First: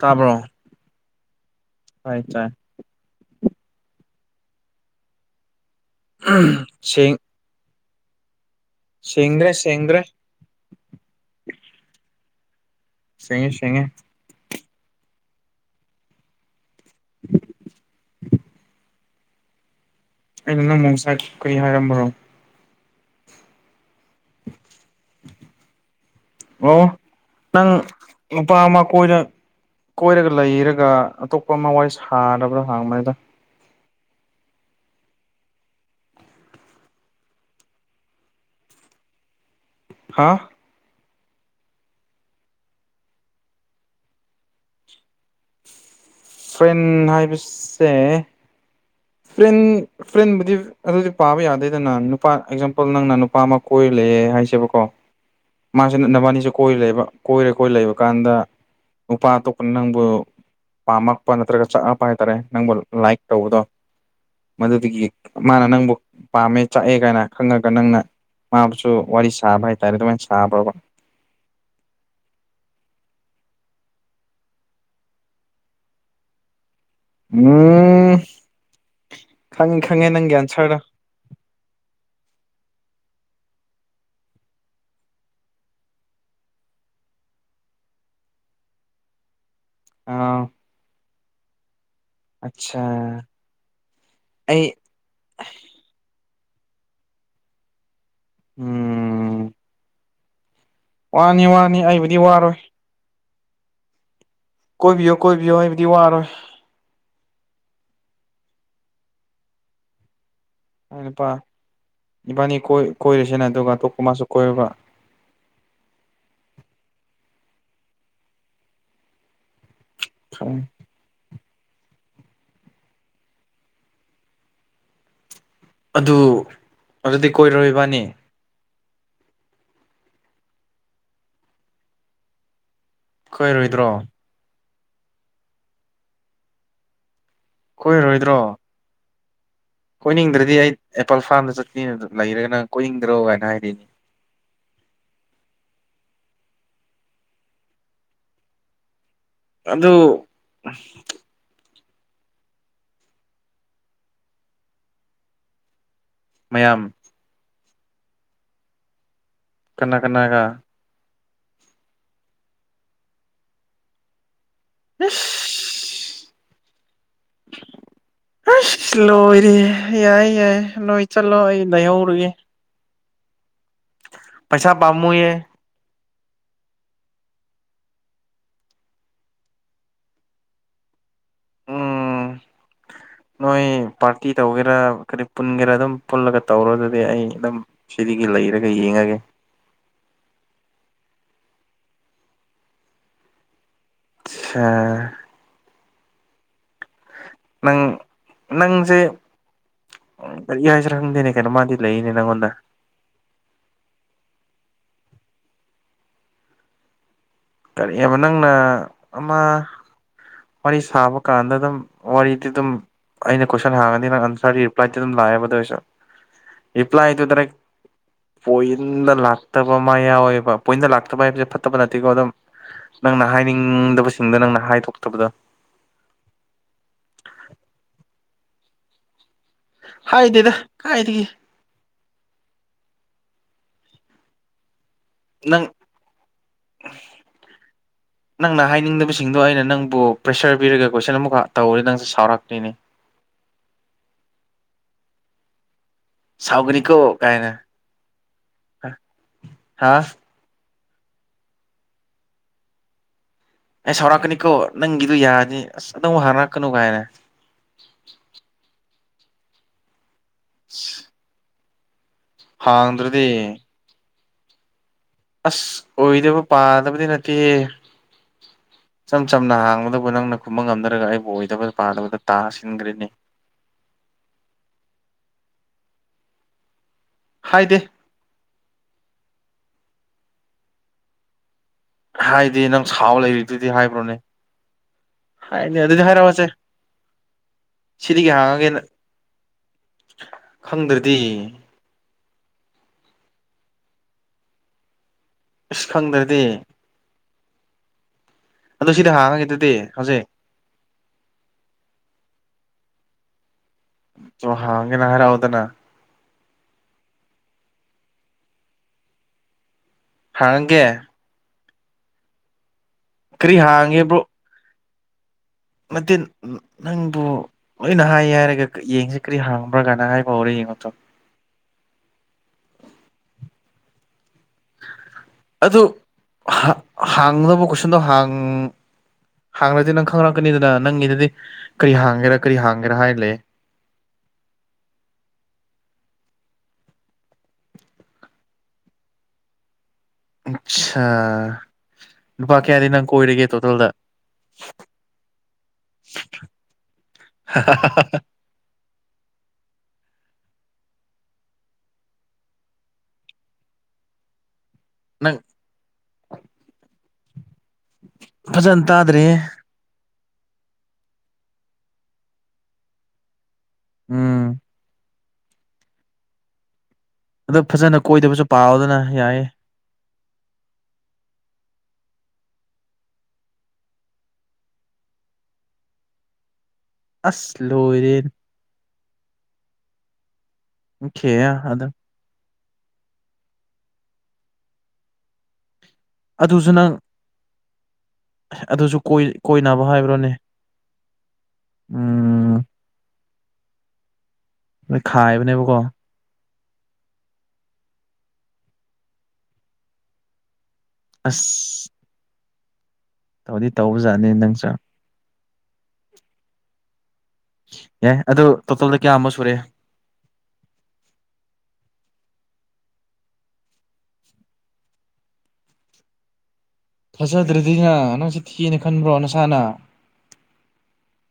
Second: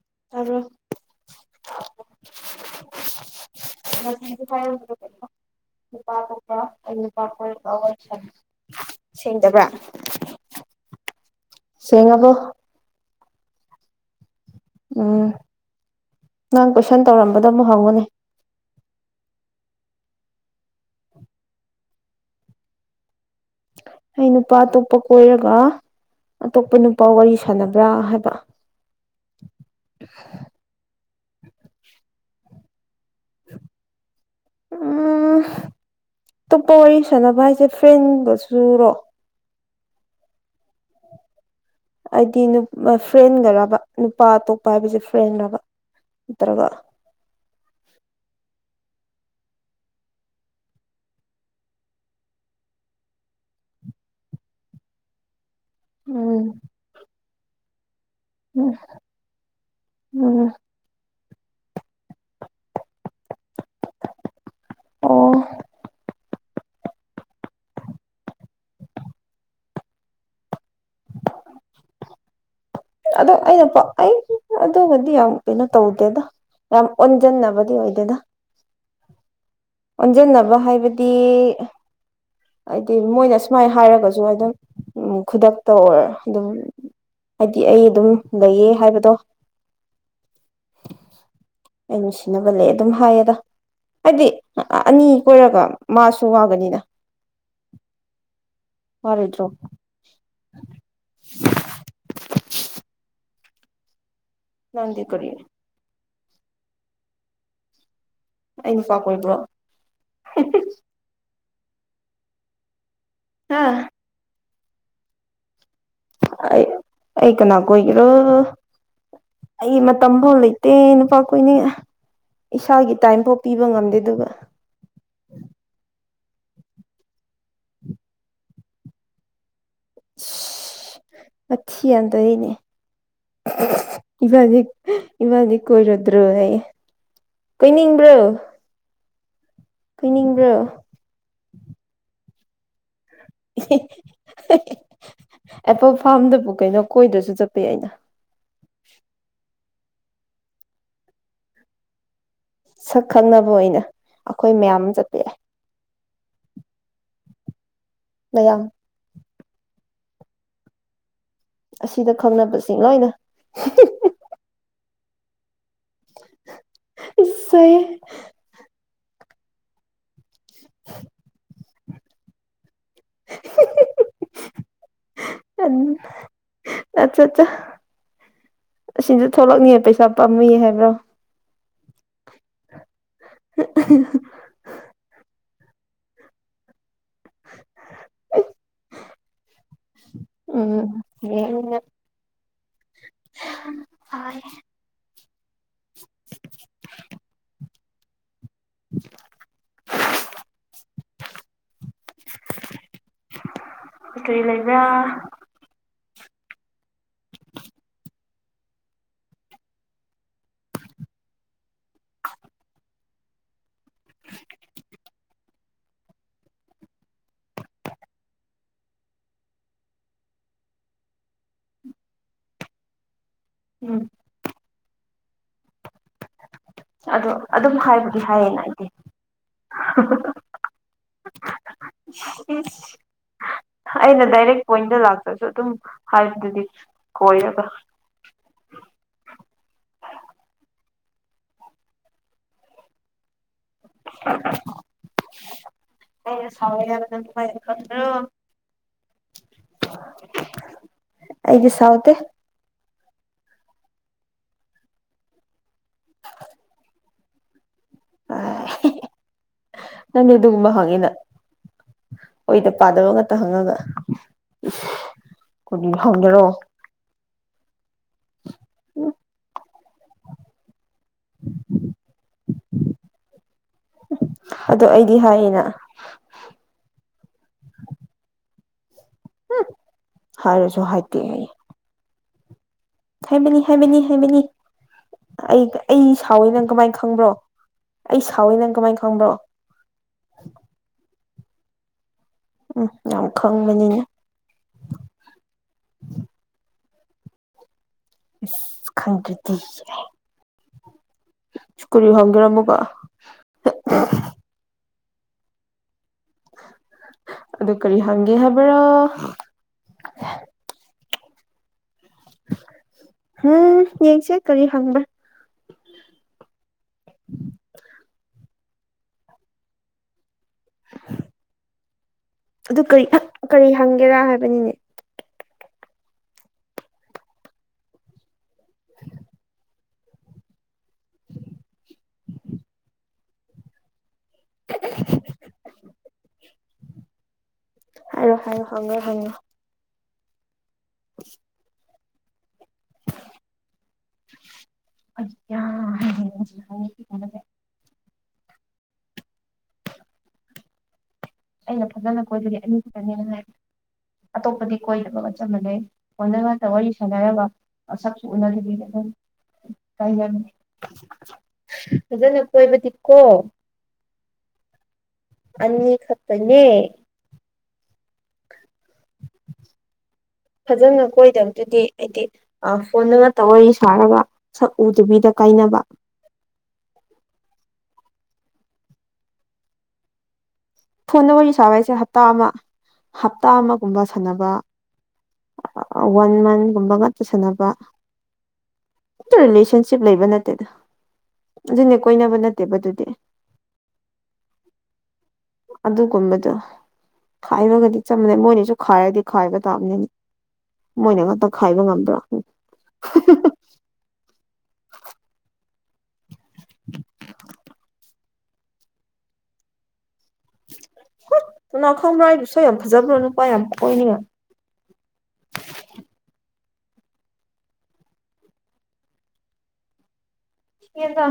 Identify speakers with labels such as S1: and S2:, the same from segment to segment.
S1: ꯇꯥꯕ꯭ꯔꯣ ꯇꯥꯢ ꯇꯥꯢ ꯁꯦꯡ
S2: [unintelligible]
S1: ꯁꯦꯡꯗ꯭ꯔꯦ
S2: ꯁꯦꯡꯗꯕ꯭ꯔꯥ
S1: ꯁꯦꯡꯗ꯭ꯔꯦ
S2: ꯁꯦꯡꯉꯕꯣ
S1: ꯁꯦꯡꯉꯦ ꯁꯦꯡꯉꯦ
S2: ꯎꯝ ꯅꯪ ꯇꯨꯏꯁꯟ ꯇꯧꯔꯝꯕꯗꯣ ꯑꯃꯨꯛ ꯍꯧꯑꯣꯅꯦ
S1: ꯑꯩꯅ ꯅꯪꯃꯣꯡꯁꯥꯏ ꯀꯔꯤ ꯍꯥꯏꯔꯝꯕ꯭ꯔꯣ
S2: ꯑꯩ ꯅꯨꯄꯥ ꯑꯇꯣꯞꯄ ꯀꯣꯏꯔꯒ ꯑꯇꯣꯞꯄ
S1: ꯑꯣ
S2: ꯅꯨꯄꯥ ꯋꯥꯔꯤ
S1: ꯅꯪ
S2: ꯁꯥꯟꯅꯕ꯭ꯔꯥ ꯍꯥꯏꯕ
S1: ꯅꯨꯄꯥ ꯑꯃ ꯀꯣꯏꯔ ꯀꯣꯏꯔꯒ ꯂꯩꯔꯒ ꯑꯇꯣꯞꯄ ꯑꯃꯋꯥꯏ ꯁꯥꯔꯕ꯭ꯔꯥ ꯍꯥꯡꯕꯅꯤꯗ
S2: ꯎꯝ ꯑꯇꯣꯞꯄ ꯋꯥꯔꯤ ꯁꯥꯟꯅꯕ ꯍꯥꯏꯁꯦ ꯐ꯭ꯔꯦꯟꯒ ꯁꯨꯔꯣ
S1: ꯍꯥ
S2: ꯍꯥꯏꯗꯤ ꯐ꯭ꯔꯦꯟꯒ꯭ꯔꯕ ꯅꯨꯄꯥ ꯑꯇꯣꯞꯄ ꯍꯥꯏꯕꯁꯦ ꯐ꯭ꯔꯦꯟꯕ
S1: ꯐ꯭ꯔꯦꯟ ꯍꯥꯏꯕꯁꯦ ꯐ꯭ꯔꯦꯟ ꯐ꯭ꯔꯦꯟꯕꯨꯗꯤ ꯑꯗꯨꯗꯤ ꯄꯥꯕ ꯌꯥꯗꯦꯗꯅ ꯅꯨꯄꯥ ꯑꯦꯛꯖꯥꯝꯄꯜ ꯅꯪꯅ ꯅꯨꯄꯥ ꯑꯃ ꯀꯣꯏ ꯂꯩꯌꯦ ꯍꯥꯏꯁꯦꯕ ꯀꯣ
S2: [inaudible]
S1: ꯃꯥꯁꯤ ꯅ ꯅꯕꯥꯅꯤꯁꯦ
S2: ꯎꯝ
S1: ꯀꯣꯏꯔ ꯂꯩꯕ ꯀꯣꯏꯔꯦ ꯀꯣꯏ ꯂꯩꯕ ꯗꯨꯀꯥꯟꯗ
S2: ꯎꯝ
S1: ꯅꯨꯄꯥ ꯑꯇꯣꯞꯄꯅ ꯅꯪꯕꯨ
S2: ꯎꯝ
S1: ꯄꯥꯝꯃꯛ ꯑꯄꯥ ꯅꯠꯇ꯭ꯔꯒ ꯆꯥꯛꯉꯛꯄ ꯍꯥꯏꯇꯥꯔꯦ ꯅꯪꯕꯨ ꯂꯥꯏꯛ ꯇꯧꯕꯗꯣ ꯃꯗꯨꯗꯒꯤ
S2: ꯑꯣ
S1: ꯃꯥꯅ ꯅꯪꯕꯨ ꯄꯥꯝꯃꯦ ꯆꯥꯛꯑꯦ ꯀꯥꯏꯅ ꯈꯪꯉꯒ ꯅꯪꯅ ꯃꯥꯕꯨꯁꯨ ꯋꯥꯔꯤ ꯁꯥꯕ ꯍꯥꯏꯇꯥꯔꯦ ꯑꯗꯨꯃꯥꯏꯅ ꯁꯥꯕ꯭ꯔꯕ
S2: ꯑꯗꯣ ꯑꯩꯅ ꯑꯩ ꯑꯗꯨꯒꯕꯨꯗꯤ ꯌꯥꯝ ꯀꯩꯅꯣ ꯇꯧꯗꯦꯗ ꯌꯥꯝ ꯑꯣꯟꯖꯤꯟꯅꯕꯗꯤ
S1: ꯎꯝ
S2: ꯑꯣꯏꯗꯦꯗ
S1: ꯈꯪꯉꯦ ꯈꯪꯉꯦ ꯅꯪꯒꯤ
S2: ꯑꯣꯟꯖꯤꯟꯅꯕ
S1: ꯑꯟꯁꯔꯗꯣ
S2: ꯍꯥꯏꯕꯗꯤ ꯍꯥꯏꯗꯤ ꯃꯣꯏꯅ ꯁꯨꯃꯥꯏꯅ ꯍꯥꯏꯔꯒꯁꯨ ꯑꯗꯨꯝ ꯈꯨꯗꯛꯇ ꯑꯣꯏꯔ ꯑꯗꯨꯝ ꯍꯥꯏꯗꯤ ꯑꯩ ꯑꯗꯨꯝ ꯂꯩꯌꯦ ꯍꯥꯏꯕꯗꯣ
S1: ꯑꯥ
S2: ꯑꯩ ꯅꯨꯡꯁꯤꯅꯕ ꯂꯩ
S1: ꯑꯠꯆꯥ
S2: ꯑꯗꯨꯝ ꯍꯥꯏꯌꯦꯗ ꯍꯥꯏꯗꯤ
S1: ꯑꯩ
S2: ꯑꯅꯤ ꯀꯣꯏꯔꯒ ꯃꯥꯁꯨ ꯋꯥꯒꯅꯤꯅ ꯋꯥꯔꯣꯏꯗ꯭ꯔꯣ
S1: ꯎꯝ ꯋꯥꯅꯤ ꯋꯥꯅꯤ ꯑꯩꯕꯨꯗꯤ ꯋꯥꯔꯣꯏ
S2: ꯅꯪꯗꯤ
S1: ꯀꯣꯏꯕꯤꯌꯣ
S2: ꯀꯔꯤ
S1: ꯀꯣꯏꯕꯤꯌꯣ ꯑꯩꯕꯨꯗꯤ ꯋꯥꯔꯣꯏ
S2: ꯑꯩ ꯅꯨꯄꯥ ꯀꯣꯏꯕ꯭ꯔꯣ
S1: ꯑꯩ ꯅꯨꯄꯥ ꯏꯕꯥꯅꯤ ꯀꯣꯏꯔꯁꯤꯅ
S2: ꯍꯥ
S1: ꯑꯗꯨꯒ ꯑꯇꯣꯞꯄ ꯃꯥꯁꯨ ꯀꯣꯏꯕ
S2: ꯑꯩ ꯑꯩ ꯀꯅꯥ ꯀꯣꯏꯒꯦꯔꯣ ꯑꯩ ꯃꯇꯝ ꯕꯧ ꯂꯩꯇꯦ ꯅꯨꯄꯥ ꯑꯈꯣꯏꯅꯤꯡ ꯏꯁꯥꯒꯤ ꯇꯥꯏꯝꯐꯥꯎ ꯄꯤꯕ ꯉꯝꯗꯦ ꯑꯗꯨꯒ
S1: ꯑꯗꯨ ꯑꯗꯨꯗꯤ ꯀꯣꯏꯔꯣꯏ ꯏꯕꯅꯤ
S2: ꯏꯁ ꯋꯥꯊꯤ ꯌꯥꯝ ꯇꯧꯏꯅꯦ
S1: ꯀꯣꯏꯔꯣꯏꯗ꯭ꯔꯣ
S2: ꯏꯃꯥꯗꯤ ꯀꯣꯏꯔꯗ꯭ꯔꯣ ꯀꯣꯏꯅꯤꯡꯕ꯭ꯔꯣ ꯀꯣꯏꯅꯤꯡꯕ꯭ꯔꯣ
S1: ꯀꯣꯏꯅꯤꯡꯗꯗꯤ ꯑꯩ ꯑꯦꯄꯜ ꯐꯥꯔꯝꯗ ꯆꯠꯀꯅ ꯂꯩꯔꯒꯅ ꯀꯣꯏꯅꯤꯡ
S2: ꯑꯇꯣꯞꯄ ꯐꯥꯝꯗꯕꯨ ꯀꯩꯅꯣ ꯀꯣꯏꯗ꯭ꯔꯁꯨ ꯆꯠꯄ ꯌꯥꯏꯅ
S1: ꯑꯗꯨ
S2: ꯁꯛ ꯈꯪꯅꯕ ꯑꯣꯏꯅ ꯑꯈꯣꯏ ꯃꯌꯥꯝ ꯑꯃ ꯆꯠꯄ ꯌꯥꯏ
S1: ꯃꯌꯥꯝ
S2: ꯃꯌꯥꯝ
S1: ꯀꯅꯥ ꯀꯅꯥꯒ
S2: ꯑꯁꯤꯗ ꯈꯪꯅꯕꯁꯤꯡ ꯂꯣꯏꯅ
S1: ꯏꯁ
S2: ꯏꯁ
S1: ꯏꯁ ꯂꯣꯏꯔ ꯌꯥꯏ ꯌꯥꯏ ꯅꯣꯏ ꯆꯠꯂꯣ ꯑꯩ ꯂꯩꯍꯧꯔꯒꯦ ꯄꯩꯁꯥ ꯄꯥꯝꯃꯨꯏꯌꯦ
S2: ꯑꯆꯥ ꯆꯥꯆꯥ ꯑꯁꯤꯁꯨ ꯊꯕꯛꯅꯦ ꯄꯩꯁꯥ ꯄꯥꯝꯃꯨꯏꯌꯦ ꯍꯥꯏꯕ
S1: ꯎꯝ ꯅꯣꯏ ꯄꯥꯔꯇꯤ ꯇꯧꯒꯦꯔ ꯀꯔꯤ ꯄꯨꯟꯒꯦꯔ ꯑꯗꯨꯝ ꯄꯨꯜꯂꯒ ꯇꯧꯔꯣ ꯑꯗꯨꯗꯤ ꯑꯩ ꯑꯗꯨꯝ ꯁꯤꯗꯒꯤ ꯂꯩꯔꯒ ꯌꯦꯡꯉꯒꯦ
S2: ꯎꯝ ꯌꯦꯡꯅꯤ ꯅꯪ
S1: ꯑꯠꯁꯥ ꯅꯪ ꯅꯪꯖꯦ ꯀꯔꯤ ꯍꯥꯏꯁꯤꯔ ꯈꯪꯗꯦꯅꯦ ꯀꯩꯅꯣꯃꯗꯤ ꯂꯩꯌꯦꯅꯦ ꯅꯪꯉꯣꯟꯗ
S2: ꯀꯩ ꯂꯩꯕ꯭ꯔꯥ
S1: ꯀꯔꯤꯑꯕ ꯅꯪꯅ ꯑꯃ ꯋꯥꯔꯤ ꯁꯥꯕ ꯀꯥꯟꯗ ꯑꯗꯨꯝ ꯋꯥꯔꯤꯗꯤ ꯑꯗꯨꯝ ꯑꯩꯅ ꯀ ꯍꯥꯡꯉꯅꯤ ꯅꯪ ꯑꯟꯁꯔ ꯔꯤꯄ꯭ꯂꯥꯏꯗꯨ ꯑꯗꯨꯝ ꯂꯥꯛꯑꯦꯕꯗ ꯑꯗꯨ ꯑꯣꯏꯁꯨ ꯔꯤꯄ꯭ꯂꯥꯏꯗꯨ ꯗꯥꯏꯔꯦꯛ ꯄꯣꯏꯟꯗ ꯂꯥꯛꯇꯕ ꯑꯃ ꯌꯥꯎꯋꯦꯕ ꯄꯣꯏꯟꯗ ꯂꯥꯛꯇꯕ ꯍꯥꯏꯕꯁꯦ ꯐꯠꯇꯕ ꯅꯠꯇꯦꯀꯣ ꯑꯗꯨꯝ ꯅꯪꯅ
S2: ꯎꯝ
S1: ꯍꯥꯏꯅꯤꯡꯗꯕꯁꯤꯡꯗꯣ ꯅꯪꯅ ꯍꯥꯏꯗꯣꯛꯇꯕꯗꯣ
S2: ꯑꯗꯣ ꯑꯗꯨꯝ ꯍꯥꯏꯕꯨꯗꯤ ꯍꯥꯏꯌꯦꯅ ꯑꯩꯗꯤ
S1: ꯍꯥꯏꯗꯦꯗ ꯀꯥꯏꯗꯤ
S2: ꯑꯩꯅ ꯗꯥꯏꯔꯦꯛ ꯄꯣꯏꯟꯗ ꯂꯥꯛꯇ꯭ꯔꯁꯨ
S1: ꯅꯪ
S2: ꯑꯗꯨꯝ ꯍꯥꯏꯕꯗꯨꯗꯤ ꯀꯣꯏꯔꯒ
S1: ꯁꯤꯡꯗꯣ ꯑꯩꯅ ꯅꯪꯕꯨ ꯄ꯭ꯔꯦꯁꯔ ꯄꯤꯔꯒ ꯀꯣꯏꯁꯟ ꯑꯃꯨꯛꯈꯛ ꯇꯧꯋꯦ ꯅꯪꯁꯦ ꯁꯥꯎꯔꯛꯇꯦꯅꯦ
S2: ꯑꯩꯅ ꯁꯥꯎꯋꯦ ꯅꯪ ꯑꯗꯨꯃꯥꯏ ꯈꯟꯕ꯭ꯔꯣ
S1: ꯍꯥꯥ
S2: ꯑꯩꯗꯤ ꯁꯥꯎꯇꯦ
S1: ꯑꯩ ꯁꯥꯎꯔꯛꯀꯅꯤꯀꯣ ꯅꯪꯒꯤꯗꯨ ꯌꯥꯅꯤ ꯑꯁ ꯑꯗꯨꯝ ꯍꯥꯏꯔꯛꯀꯅꯨ ꯀꯥꯏꯅ
S2: ꯅꯪꯅꯦ ꯑꯗꯨꯒꯨꯝꯕ ꯍꯪꯉꯤꯅ ꯑꯣꯏꯗ ꯄꯥꯗꯕ
S1: ꯍꯥꯡꯗ꯭ꯔꯗꯤ
S2: ꯉꯥꯛꯇ ꯍꯪꯉꯒ ꯏꯁ
S1: ꯑꯁ ꯑꯣꯏꯗꯕ ꯄꯥꯗꯕꯗꯤ ꯅꯠꯇꯦ ꯏꯆꯝ ꯆꯝꯅ ꯍꯥꯡꯕꯗ [unintelligible] ꯅꯪꯅ ꯈꯨꯝꯕ ꯉꯝꯗ ꯅꯔꯒ ꯑꯩꯕꯨ ꯑꯣꯏꯗꯕ ꯄꯥꯗꯕꯗ ꯇꯥꯁꯤꯟꯈ꯭ꯔꯦꯅꯦ
S2: ꯑꯗꯣ ꯑꯩꯗꯤ ꯍꯥꯏꯌꯦꯅ
S1: ꯍꯥꯏꯗꯦ
S2: ꯍꯪ ꯍꯥꯟꯅꯁꯨ ꯍꯥꯏꯇꯦꯅꯦ
S1: ꯍꯥꯏꯗꯤ ꯑꯗꯨꯝ
S2: ꯍꯥꯏꯕꯅꯤ ꯍꯥꯏꯕꯅꯤ ꯍꯥꯏꯕꯅꯤ ꯑꯩ
S1: ꯍꯥꯏꯅꯦ ꯑꯗꯨꯗꯤ
S2: ꯑꯩ
S1: ꯍꯥꯏꯔꯛꯑꯣꯁꯦ
S2: ꯁꯥꯎꯋꯤ ꯅꯪ ꯀꯃꯥꯏꯅ ꯈꯪꯕ꯭ꯔꯣ ꯑꯩ
S1: ꯁꯤꯗꯒꯤ
S2: ꯁꯥꯎꯋꯤ ꯅꯪ
S1: ꯍꯥꯡꯉꯒꯦꯅ
S2: ꯀꯃꯥꯏ ꯈꯪꯕ꯭ꯔꯣ
S1: ꯈꯪꯗ꯭ꯔꯗꯤ
S2: ꯎꯝ ꯌꯥꯝ ꯈꯪꯪꯕꯅꯤꯅ
S1: ꯑꯁ ꯈꯪꯗ꯭ꯔꯗꯤ
S2: ꯑꯁ
S1: ꯑꯗꯨ ꯁꯤ ꯊꯥꯔꯔꯣꯏꯒꯦ ꯍꯧꯖꯤꯛ
S2: ꯁ꯭ꯀꯨꯜ [unintelligible] ꯑꯃꯨꯛꯀ
S1: ꯆꯣꯡ ꯍꯥꯡꯉꯦꯅ ꯍꯔꯥꯎꯗꯅ
S2: ꯑꯗꯨ ꯀꯔꯤ ꯍꯪꯒꯦ ꯍꯥꯏꯕ꯭ꯔꯥ
S1: ꯍꯥꯡꯒꯦ ꯀꯔꯤ
S2: ꯍꯝ ꯌꯦꯡꯁꯦ ꯀꯔꯤ ꯍꯪꯕ꯭ꯔ
S1: ꯃꯠꯇꯤꯟ ꯅꯪꯕꯨ ꯂꯣꯏꯅ ꯍꯥꯏ ꯍꯥꯏꯔꯒ ꯌꯦꯡꯁꯤ ꯀꯔꯤ ꯍꯥꯡꯕ꯭ꯔꯥ ꯀꯥꯏꯅ ꯍꯥꯏꯕ ꯍꯧꯔꯦ ꯌꯦꯡꯉꯣꯇꯣ
S2: ꯑꯗꯨ ꯀꯔꯤ ꯀꯔꯤ ꯍꯪꯒꯦꯔꯥ ꯍꯥꯏꯕꯅꯤꯅꯦ
S1: ꯑꯗꯨ ꯍꯥꯡꯅꯕ ꯀꯣꯏꯁꯟꯗꯣ ꯍꯪ
S2: [inaudible]
S1: ꯍꯪꯂꯗꯤ ꯅꯪ ꯈꯪꯂꯛꯀꯅꯤꯗꯅ ꯅꯪꯒꯤꯗꯗꯤ ꯀꯔꯤ ꯍꯪꯒꯦꯔꯥ ꯀꯔꯤ ꯍꯪꯒꯦꯔꯥ ꯍꯥꯏ ꯂꯩ
S2: [inaudible] ꯍꯥꯏꯔꯣ ꯍꯥꯏꯔꯣ ꯍꯪꯉꯣ ꯍꯪꯉꯣ
S1: ꯑꯁꯥ ꯅꯨꯄꯥ ꯀꯌꯥꯗꯤ ꯅꯪ ꯀꯣꯏꯔꯒꯦ ꯇꯣꯇꯦꯜꯗ
S2: ꯌꯥ
S1: ꯍꯥ ꯍꯥ ꯍꯥ
S2: ꯑꯩꯅ ꯐꯖꯅ ꯀꯣꯏꯕꯗꯤ ꯑꯅꯤ ꯈꯠꯇꯅꯦ ꯑꯇꯣꯞꯄꯗꯤ ꯀꯣꯏꯗꯕꯒ
S1: ꯅꯪ
S2: ꯆꯞ ꯃꯥꯟꯅꯩ ꯐꯣꯟꯗꯉꯥꯛꯇ ꯋꯥꯔꯤ ꯁꯥꯟꯅꯔꯕ ꯃꯁꯛꯁꯨ ꯎꯅꯒ꯭ꯔꯤꯗꯤ
S1: ꯐꯖꯅ
S2: ꯑꯗꯨꯝ
S1: ꯇꯥꯗ꯭ꯔꯦꯍꯦ
S2: ꯐꯖꯅ ꯀꯣꯏꯕꯗꯤ ꯀꯣ
S1: ꯎꯝ
S2: ꯑꯅꯤ ꯈꯇꯅꯦ
S1: ꯑꯗꯣ ꯐꯖꯅ ꯀꯣꯏꯗꯕꯁꯨ ꯄꯥꯎꯑꯣꯗꯅ ꯌꯥꯏ
S2: ꯐꯖꯅ ꯀꯣꯏꯗꯕꯗꯨꯗꯤ ꯑꯩꯗꯤ ꯐꯣꯟꯗ ꯉꯥꯛꯇ ꯋꯥꯔꯤ ꯁꯥꯔꯒ ꯁꯛ ꯎꯗꯕꯤꯗ ꯀꯥꯏꯅꯕ
S1: ꯑꯁ ꯂꯣꯏꯔꯦ
S2: ꯐꯣꯟꯗ
S1: ꯈꯦ
S2: ꯋꯥꯔꯤ ꯁꯥꯕ
S1: ꯑꯗ
S2: ꯍꯥꯏꯁꯦ ꯍꯞꯇꯥ ꯑꯃ ꯍꯞꯇꯥ ꯑꯃꯒꯨꯝꯕ ꯁꯥꯟꯅꯕ ꯋꯥꯟ
S1: ꯑꯗꯨꯁꯨ ꯅꯪ
S2: ꯃꯟꯒꯨꯝꯕ ꯉꯥꯛꯇ ꯁꯥꯟꯅꯕ
S1: ꯑꯗꯨꯁꯨ ꯀꯣꯏ ꯀꯣꯏꯅꯕ
S2: ꯔꯤꯂꯦꯁꯟꯁꯤꯞ ꯂꯩꯕ
S1: ꯍꯥꯏꯕ꯭ꯔꯣꯅꯦ
S2: ꯅꯠꯇꯦꯗ ꯑꯗꯨꯅꯦ ꯀꯣꯏꯅꯕ ꯅꯠꯇꯦꯕ ꯑꯗꯨꯗꯤ
S1: ꯈꯥꯏꯕꯅꯦ
S2: ꯑꯗꯨꯒꯨꯝꯕꯗꯣ ꯈꯥꯏꯕꯒꯗꯤ ꯆꯞ ꯃꯥꯟꯅꯩ ꯃꯣꯏꯅꯁꯨ ꯈꯥꯏꯔꯗꯤ ꯈꯥꯏꯕ ꯇꯥꯕꯅꯤ ꯃꯣꯏꯅ ꯉꯥꯛꯇ ꯈꯥꯏꯕ
S1: ꯑꯁ
S2: ꯉꯝꯕ꯭ꯔꯥ
S1: ꯇꯧꯗꯤ ꯇꯧꯕꯖꯥꯠꯅꯤ ꯅꯪꯁꯨ ꯌꯥꯏ ꯑꯗꯨ ꯇꯣꯇꯣꯜꯗꯤ ꯀꯌꯥ ꯑꯃ ꯁꯨꯔꯦ
S2: ꯀꯅꯥ ꯈꯪꯕ꯭ꯔꯥ ꯑꯩꯕꯨ ꯁꯛ ꯌꯥꯝ ꯐꯖꯕ꯭ꯔꯣ ꯅꯨꯄꯥ ꯌꯥꯝ ꯀꯣꯏꯅꯤ [inaudible]
S1: ꯐꯥꯖꯗ꯭ꯔꯗꯤꯅ ꯅꯪꯁꯦ ꯊꯤꯌꯦꯅ ꯈꯟꯕ꯭ꯔꯣ ꯅꯁꯥꯅ
S2: ꯊꯤꯌꯦꯗ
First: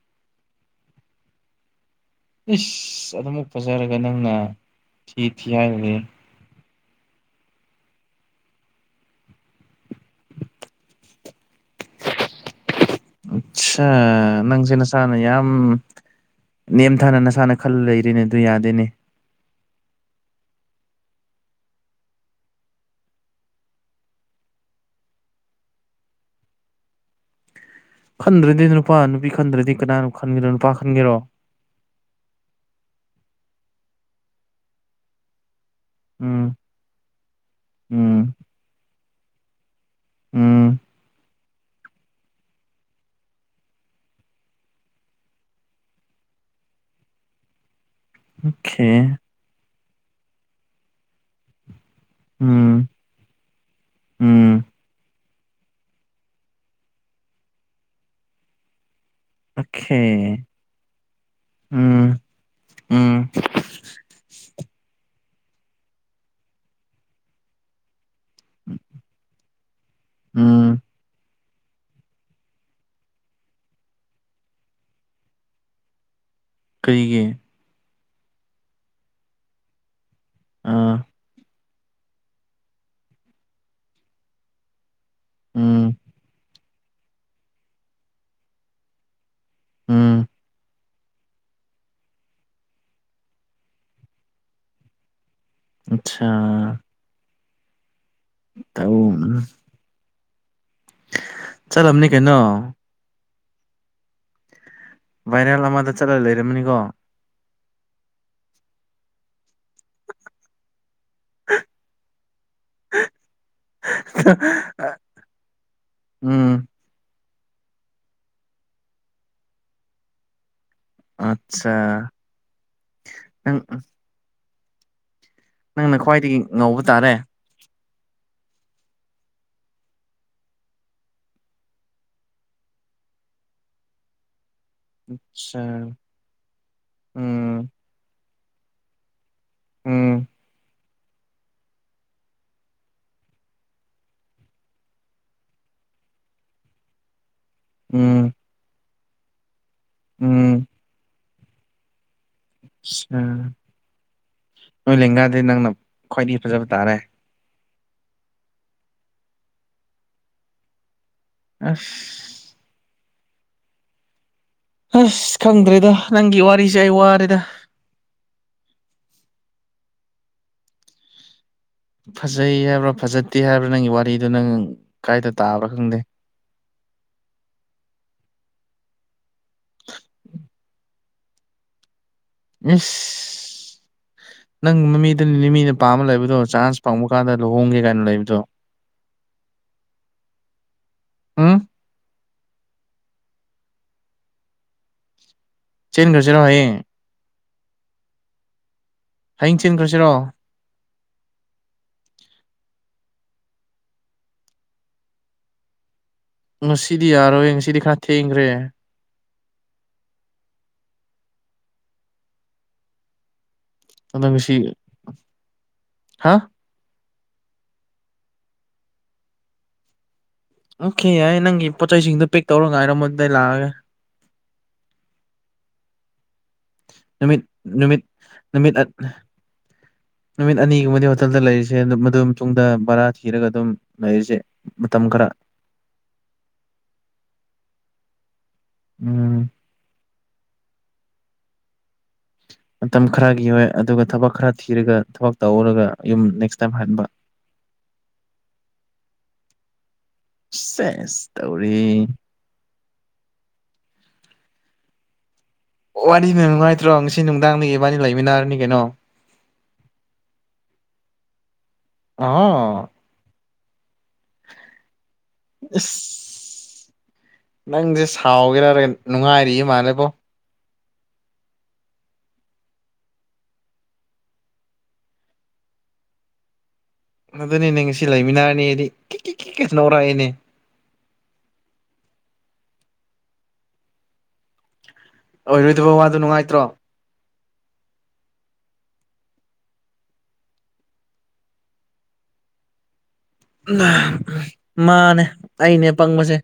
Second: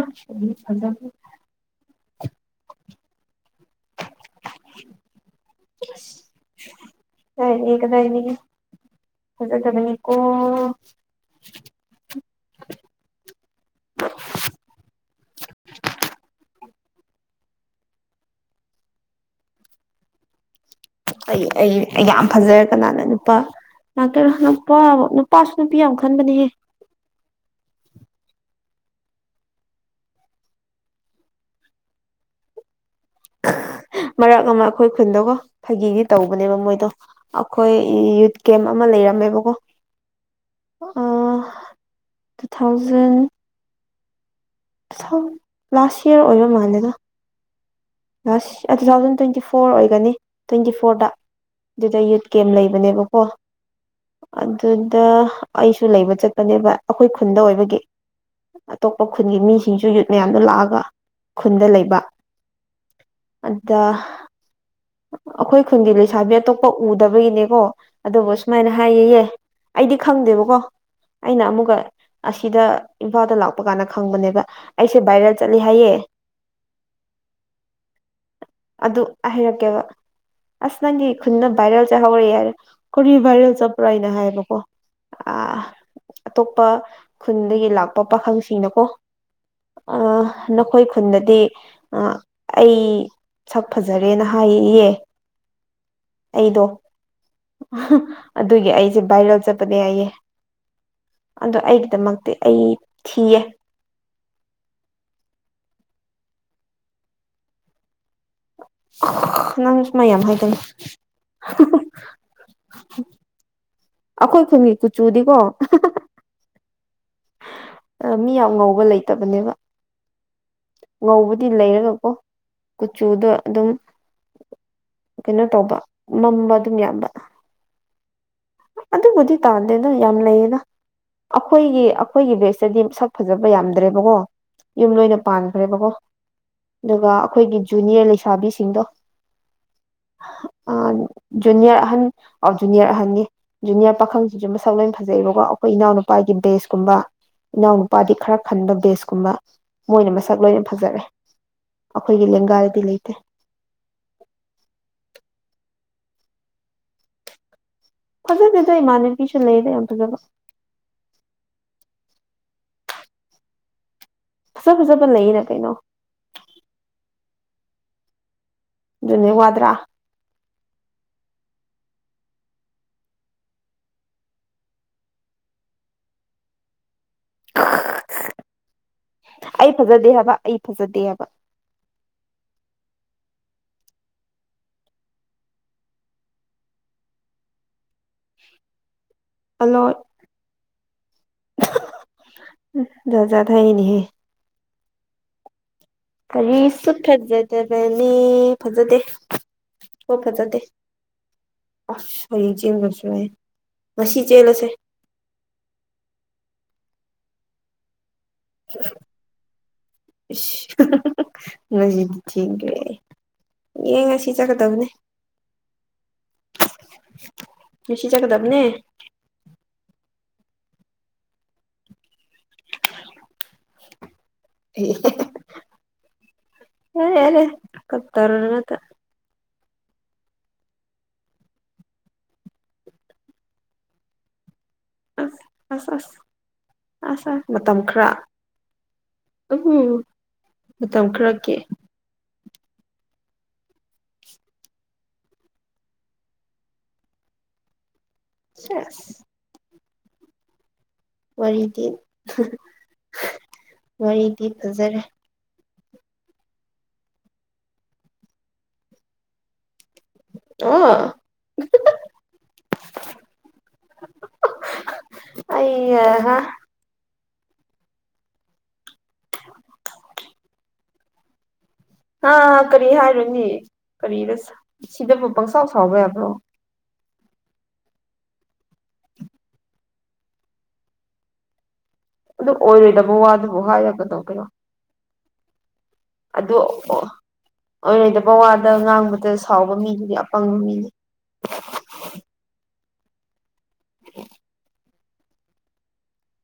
S1: ꯏꯁ ꯑꯗꯨꯝꯨꯛ ꯐꯖꯔꯒ ꯅꯪꯅ ꯊꯤ ꯊꯤ ꯍꯥꯏꯕꯗꯤ
S2: ꯀꯥꯏꯅꯤ ꯀꯗꯥꯏꯅꯤ ꯐꯖ ꯊꯃꯤꯅꯤꯀꯣ
S1: ꯑꯆꯥ ꯅꯪꯁꯦ ꯅꯁꯥꯅ ꯌꯥꯝ ꯅꯦꯝꯊꯥꯅ ꯅꯁꯥꯅ ꯈꯜꯂ ꯂꯩꯔꯤꯅꯦ ꯑꯗꯨ ꯌꯥꯗꯦꯅꯦ
S2: ꯑꯩ ꯑꯩ ꯌꯥꯝ ꯐꯖꯔꯦ ꯀꯅꯥꯅꯣ ꯅꯨꯄꯥ ꯗꯥꯛꯇꯔ ꯅꯨꯄꯥ ꯅꯨꯄꯥꯁꯨ ꯅꯨꯄꯤ ꯌꯥꯝ ꯈꯟꯕꯅꯦꯍꯦ
S1: ꯈꯟꯗ꯭ꯔꯗꯤ ꯅꯨꯄꯥ ꯅꯨꯄꯤ ꯈꯟꯗ꯭ꯔꯗꯤ ꯀꯅꯥꯅꯣ ꯈꯟꯒꯦꯔꯣ ꯅꯨꯄꯥ ꯈꯟꯒꯦꯔꯣ
S2: ꯃꯔꯥꯛ ꯑꯃ ꯑꯩꯈꯣꯏ ꯈꯨꯟꯗꯀꯣ ꯐꯥꯒꯤꯗꯤ
S1: ꯎꯝ
S2: ꯇꯧꯕꯅꯦꯕ ꯃꯣꯏꯗꯣ ꯑꯩꯈꯣꯏ
S1: ꯎꯝ
S2: ꯌꯨꯠ ꯀꯦꯝ ꯑꯃ ꯂꯩꯔꯝꯃꯦꯕꯀꯣ
S1: ꯎꯝ
S2: ꯇꯨ ꯊꯥꯎꯖꯟ ꯂꯥꯁ ꯏꯌꯥꯔ ꯑꯣꯏꯕ ꯃꯥꯜꯂꯦꯗ last two thousand
S1: okay
S2: twenty four ꯑꯣꯏꯒꯅꯤ ꯇ꯭ꯋꯦꯟꯇꯤ ꯐꯣꯔꯗ ꯑꯗꯨꯗ ꯌꯨꯠ ꯀꯦꯝ
S1: ꯎꯝ
S2: ꯂꯩꯕꯅꯦꯕꯀꯣ
S1: ꯎꯝ
S2: ꯑꯗꯨꯗ ꯑꯩꯁꯨ ꯂꯩꯕ ꯆꯠꯄꯅꯦꯕ ꯑꯩꯈꯣꯏ ꯈꯨꯟꯗ ꯑꯣꯏꯕꯒꯤ ꯑꯇꯣꯞꯄ ꯈꯨꯟ ꯈꯨꯟꯒꯤ ꯃꯤꯁꯤꯡꯁꯨ ꯌꯨꯠ ꯃꯌꯥꯝꯗꯣ
S1: ꯑꯣꯀꯦ
S2: ꯂꯥꯛꯑꯒ ꯈꯨꯟꯗ ꯂꯩꯕ
S1: ꯎꯝ ꯎꯝ
S2: ꯑꯗ ꯑꯩꯈꯣꯏ ꯈꯨꯟꯒꯤ ꯂꯩꯁꯥꯕꯤ ꯑꯇꯣꯞꯄ ꯎꯗꯕꯒꯤꯅꯦꯀꯣ ꯑꯗꯨꯕꯨ ꯁꯨꯃꯥꯏꯅ ꯍꯥꯏꯌꯦꯌꯦ ꯑꯩꯗꯤ ꯈꯪꯗꯦꯕꯀꯣ
S1: ꯎꯝ
S2: ꯑꯩꯅ ꯑꯃꯨꯛꯀ ꯑꯁꯤꯗ ꯏꯝꯐꯥꯜꯗ ꯂꯥꯛꯄ ꯀꯥꯟꯗ ꯈꯪꯕꯅꯦꯕ ꯑꯩꯁꯦ ꯚꯥꯏꯔꯦꯜ ꯆꯠꯂꯦ ꯍꯥꯏꯌꯦ
S1: ꯀꯔꯤꯒꯤ
S2: ꯑꯗꯨ ꯍꯩꯔꯛꯀꯦꯕ ꯑꯁ
S1: ꯑꯥ
S2: ꯅꯪꯒꯤ ꯈꯨꯟꯅ ꯚꯥꯏꯔꯦꯜ ꯆꯠꯍꯧꯔꯦ ꯍꯥꯏꯔꯦ ꯀꯔꯤ ꯚꯥꯏꯔꯦꯜ ꯆꯠꯄ꯭ꯔꯥ ꯑꯩꯅ ꯍꯥꯏꯌꯦꯕꯀꯣ
S1: ꯎꯝ
S2: ꯑꯇꯣꯞꯄ ꯈꯨꯟꯗꯒꯤ ꯂꯥꯛꯄ ꯄꯥꯈꯪꯁꯤꯡꯅꯀꯣ
S1: ꯎꯝ
S2: ꯅꯈꯣꯏ ꯈꯨꯟꯗꯗꯤ ꯑꯩ ꯁꯛ ꯐꯖꯔꯦꯅ ꯍꯥꯏꯌꯦꯌꯦ
S1: ꯑꯆꯥ
S2: ꯑꯩꯗꯣ ꯑꯗꯨꯒꯤ ꯑꯩꯁꯦ ꯚꯥꯏꯔꯣꯜ ꯆꯠꯄꯅꯦ ꯍꯥꯏꯌꯦ ꯑꯗꯣ
S1: ꯆꯠꯂꯝꯅꯤ
S2: ꯑꯩꯒꯤꯗꯃꯛꯇꯤ
S1: ꯀꯩꯅꯣ
S2: ꯑꯩ ꯊꯤꯌꯦ
S1: ꯚꯥꯏꯔꯦꯜ ꯑꯃꯗ ꯆꯠꯂꯒ ꯂꯩꯔꯝꯃꯅꯤꯀꯣ
S2: ꯅꯪ ꯁꯨꯃꯥꯏ ꯌꯥꯝ ꯍꯥꯏꯒꯜꯂꯤ ꯑꯈꯣꯏ ꯈꯨꯟꯒꯤ ꯀꯨꯆꯨꯗꯤꯀꯣ ꯍꯥꯍꯥ
S1: ꯎꯝ
S2: ꯃꯤ ꯌꯥꯝ ꯉꯧꯕ ꯂꯩꯇꯕꯅꯦꯕ ꯉꯧꯕꯗꯤ
S1: ꯑꯠꯁꯥ
S2: ꯂꯩꯔꯒꯀꯣ ꯀꯨꯆꯨꯗꯣ
S1: ꯅꯪ
S2: ꯑꯗꯨꯝ ꯀꯩꯅꯣ ꯇꯧꯕ
S1: ꯅꯪꯅ ꯈ꯭ꯋꯥꯏꯗꯒꯤ
S2: ꯃꯝꯕ ꯑꯗꯨꯝ
S1: ꯉꯧꯕ
S2: ꯌꯥꯝꯕ
S1: ꯇꯥꯔꯦ
S2: ꯑꯗꯨꯕꯨꯗꯤ ꯇꯥꯗꯦꯗ ꯌꯥꯝ ꯂꯩꯌꯦꯗ ꯑꯈꯣꯏꯒꯤ ꯑꯈꯣꯏꯒꯤ ꯕꯦꯁꯇꯗꯤ ꯁꯛ ꯐꯖꯕ ꯌꯥꯝꯗ꯭ꯔꯦꯕꯀꯣ ꯌꯨꯝ ꯂꯣꯏꯅ
S1: ꯑꯠꯁꯥ
S2: ꯄꯥꯟꯈ꯭ꯔꯦꯕꯀꯣ ꯑꯗꯨꯒ ꯑꯈꯣꯏꯒꯤ
S1: ꯎꯝ
S2: ꯖꯨꯅꯤꯌꯔ ꯂꯩꯁꯥꯕꯤꯁꯤꯡꯗꯣ
S1: ꯎꯝ
S2: ꯑꯥ ꯖꯨꯅꯤꯌꯔ ꯑꯍꯟ ꯑꯣ ꯖꯨꯅꯤꯌꯔ ꯑꯍꯟꯅꯤ ꯖꯨꯅꯤꯌꯥꯔ ꯄꯥꯈꯪꯁꯤꯡꯁꯨ ꯃꯁꯛ ꯂꯣꯏꯅ ꯐꯖꯩꯑꯕꯀꯣ ꯑꯈꯣꯏ ꯏꯅꯥꯎꯅꯨꯄꯥꯒꯤ ꯕꯦꯁꯀꯨꯝꯕ ꯏꯅꯥꯎ ꯅꯨꯄꯥꯗꯤ
S1: ꯎꯝ
S2: ꯈꯔ ꯍꯟꯕ ꯕꯦꯁꯀꯨꯝꯕ ꯃꯣꯏꯅ ꯃꯁꯛ ꯂꯣꯏꯅ
S1: ꯎꯝ
S2: ꯐꯖꯔꯦ ꯑꯈꯣꯏꯒ ꯂꯦꯡꯒ
S1: ꯑꯠꯁꯥ ꯅꯣꯏ ꯂꯦꯡꯒꯥꯗꯤ ꯅꯪꯅ ꯈ꯭ꯋꯥꯏꯗꯒꯤ ꯐꯖꯕ ꯇꯥꯔꯦ
S2: ꯐꯖꯗꯦꯗ ꯏꯃꯥꯟꯅꯕꯤꯁꯨ ꯂꯩꯗ ꯌꯥꯝ ꯐꯖꯕ
S1: ꯑꯁ
S2: ꯐꯖ ꯐꯖꯕ
S1: ꯑꯁ
S2: ꯂꯩꯌꯦꯅ ꯀꯩꯅꯣ
S1: ꯈꯪꯗ꯭ꯔꯦꯗ ꯅꯪꯒꯤ ꯋꯥꯔꯤꯁꯦ ꯑꯩ ꯋꯥꯔꯦꯗ
S2: ꯑꯗꯨꯅꯤ ꯋꯥꯗ꯭ꯔꯥ
S1: ꯐꯖꯩ ꯍꯥꯏꯕ꯭ꯔꯥ ꯐꯖꯗꯦ ꯍꯥꯏꯕ꯭ꯔꯥ ꯅꯪꯒꯤ ꯋꯥꯔꯤꯗꯣ ꯅꯪ ꯀꯗꯥꯥꯏꯗ ꯇꯥꯕ꯭ꯔꯥ ꯈꯪꯗꯦ
S2: [inaudible] ꯑꯩ ꯐꯖꯗꯦ ꯍꯥꯏꯕ ꯑꯩ ꯐꯖꯗꯦ ꯍꯥꯏꯕ
S1: ꯏꯁ
S2: [inaudible]
S1: ꯅꯪ ꯃꯃꯤꯗꯨꯃꯤꯅ ꯄꯥꯝꯃ ꯂꯩꯕꯗꯣ ꯆꯥꯟꯁ ꯐꯪꯕ ꯀꯥꯟꯗ ꯂꯨꯍꯣꯡꯒꯦ ꯀꯥꯏꯅ ꯂꯩꯕꯗꯣ
S2: ꯑꯜꯂꯣꯠ
S1: ꯎꯝ
S2: ꯖꯥꯠ ꯖꯥꯠ ꯍꯥꯏꯌꯦꯅꯦꯍꯦ
S1: ꯆꯦꯟꯈ꯭ꯔꯁꯤꯔꯣ ꯍꯌꯦꯡ
S2: ꯀꯔꯤꯁꯨ ꯐꯖꯗꯗ ꯅꯦ ꯐꯖꯗꯦ
S1: ꯍꯌꯦꯡ ꯆꯦꯟꯈ꯭ꯔꯁꯤꯔꯣ
S2: ꯈꯣꯏ ꯐꯖꯗꯦ ꯑꯁꯍꯌꯦꯟ ꯆꯦꯟꯒꯗ꯭ꯔ ꯉꯁꯤ ꯆꯦꯜꯂꯁꯦ
S1: ꯉꯁꯤꯗꯤ ꯌꯥꯔꯣꯏꯌꯦ ꯉꯁꯤꯗꯤ ꯈꯔ ꯊꯦꯡꯈ꯭ꯔꯦ
S2: ꯏꯁ ꯍꯥꯍꯥ ꯉꯁꯤꯗꯤ ꯊꯦꯡꯈꯔꯦꯌꯦ ꯌꯦꯡ ꯉꯁꯤ ꯆꯠꯀꯗꯕꯅꯦ
S1: ꯍꯥ
S2: ꯉꯁꯤ ꯆꯠꯒꯗꯕꯅꯦ
S1: ꯑꯣꯀꯦ ꯌꯥꯏ ꯅꯪꯒꯤ ꯄꯣꯠꯆꯩꯁꯤꯡꯗꯣ ꯄꯦꯛ ꯇꯧꯔ ꯉꯥꯏꯔꯝꯃꯣ ꯑꯗꯨꯗꯤ ꯑꯩ ꯂꯥꯛꯑꯒꯦ
S2: ꯑꯦ ꯍꯦꯍꯦ ꯌꯥꯔꯦ
S1: ꯅꯨꯃꯤꯠ
S2: ꯌꯥꯔꯦ
S1: ꯅꯨꯃꯤꯠ
S2: ꯀꯥꯗ꯭ꯔ
S1: ꯅꯨꯃꯤꯠ
S2: ꯉꯥꯛꯇ
S1: ꯅꯨꯃꯤꯠ ꯑꯅꯤꯒꯨꯝꯕꯗꯤ ꯍꯣꯇꯦꯜꯗ ꯂꯩꯔꯁꯦ ꯃꯗꯨꯝ ꯇꯨꯡꯗ ꯕꯔꯥ ꯊꯤꯔꯒ ꯑꯗꯨꯝ ꯂꯩꯔꯁꯦ
S2: ꯑꯁ ꯑꯁ ꯑꯁ ꯑꯁ ꯑꯁ ꯃꯇꯝ ꯈꯔ
S1: ꯎꯝ
S2: ꯎ ꯃꯇꯝ ꯈꯔꯀꯤ
S1: ꯃꯇꯝ ꯈꯔꯒꯤ ꯑꯣꯏ ꯑꯗꯨꯒ ꯊꯕꯛ ꯈꯔ ꯊꯤꯔꯒ ꯊꯕꯛ ꯇꯧꯍꯔꯒ ꯌꯨꯝ ꯅꯦꯛꯁ ꯇꯥꯏꯝ ꯍꯥꯏꯟꯕ
S2: ꯁꯦꯁ
S1: ꯁꯦꯁ
S2: ꯋꯥꯔꯤꯗꯤ
S1: ꯇꯧꯔꯦꯍꯦ
S2: ꯋꯥꯔꯤꯗꯤ ꯐꯖꯔꯦ
S1: ꯑꯣ ꯋꯥꯔꯤ ꯃꯌꯥꯝ ꯅꯨꯡꯉꯥꯏꯇ꯭ꯔꯣ ꯉꯁꯤ ꯅꯨꯡꯗꯥꯡꯗꯒꯤ ꯏꯕꯥꯅꯤ ꯂꯩꯃꯤꯟꯅꯔꯅꯤ ꯀꯩꯅꯣ
S2: [unintelligible]
S1: ꯑꯣ
S2: ꯑꯩ ꯍꯥ
S1: ꯏꯁ ꯅꯪꯁꯦ ꯁꯥꯎꯒꯦꯔ ꯅꯨꯡꯉꯥꯏꯔꯤ ꯃꯥꯜꯂꯦꯕꯣ
S2: ꯍꯥ ꯀꯔꯤ ꯍꯥꯏꯔꯨꯅꯤ ꯀꯔꯤꯗ ꯁꯤꯗꯕꯨ ꯄꯪꯁꯥꯎ ꯁꯥꯎꯕ ꯌꯥꯕ꯭ꯔꯣ
S1: ꯑꯗꯨꯅꯤꯅꯦ ꯉꯁꯤ ꯂꯩꯃꯤꯟꯅꯔꯅꯤ ꯑꯩꯗꯤ ꯀꯤꯛ ꯀꯤ ꯀꯤ ꯅꯣꯔꯛꯑꯦꯅꯦ
S2: ꯑꯗꯨ ꯑꯣꯏꯔꯣꯏꯗꯕ ꯋꯥꯗꯨꯕꯨ ꯍꯥꯏꯔ ꯀꯩꯗꯧꯗꯣꯢꯅꯣ
S1: ꯑꯣꯏꯔꯣꯏꯗꯕ ꯋꯥꯗꯣ ꯅꯨꯡꯉꯥꯏꯇ꯭ꯔꯣ
S2: ꯑꯣꯏꯔꯣꯢꯗꯕ ꯋꯥꯗ ꯉꯥꯡꯕꯗ ꯁꯥꯎꯕ ꯃꯤꯗꯨꯗꯤ ꯑꯄꯪꯕ ꯃꯤꯅꯤ [inaudible]
S1: ꯃꯥꯅꯦ ꯑꯩꯅꯦ ꯑꯄꯪꯕꯁꯦ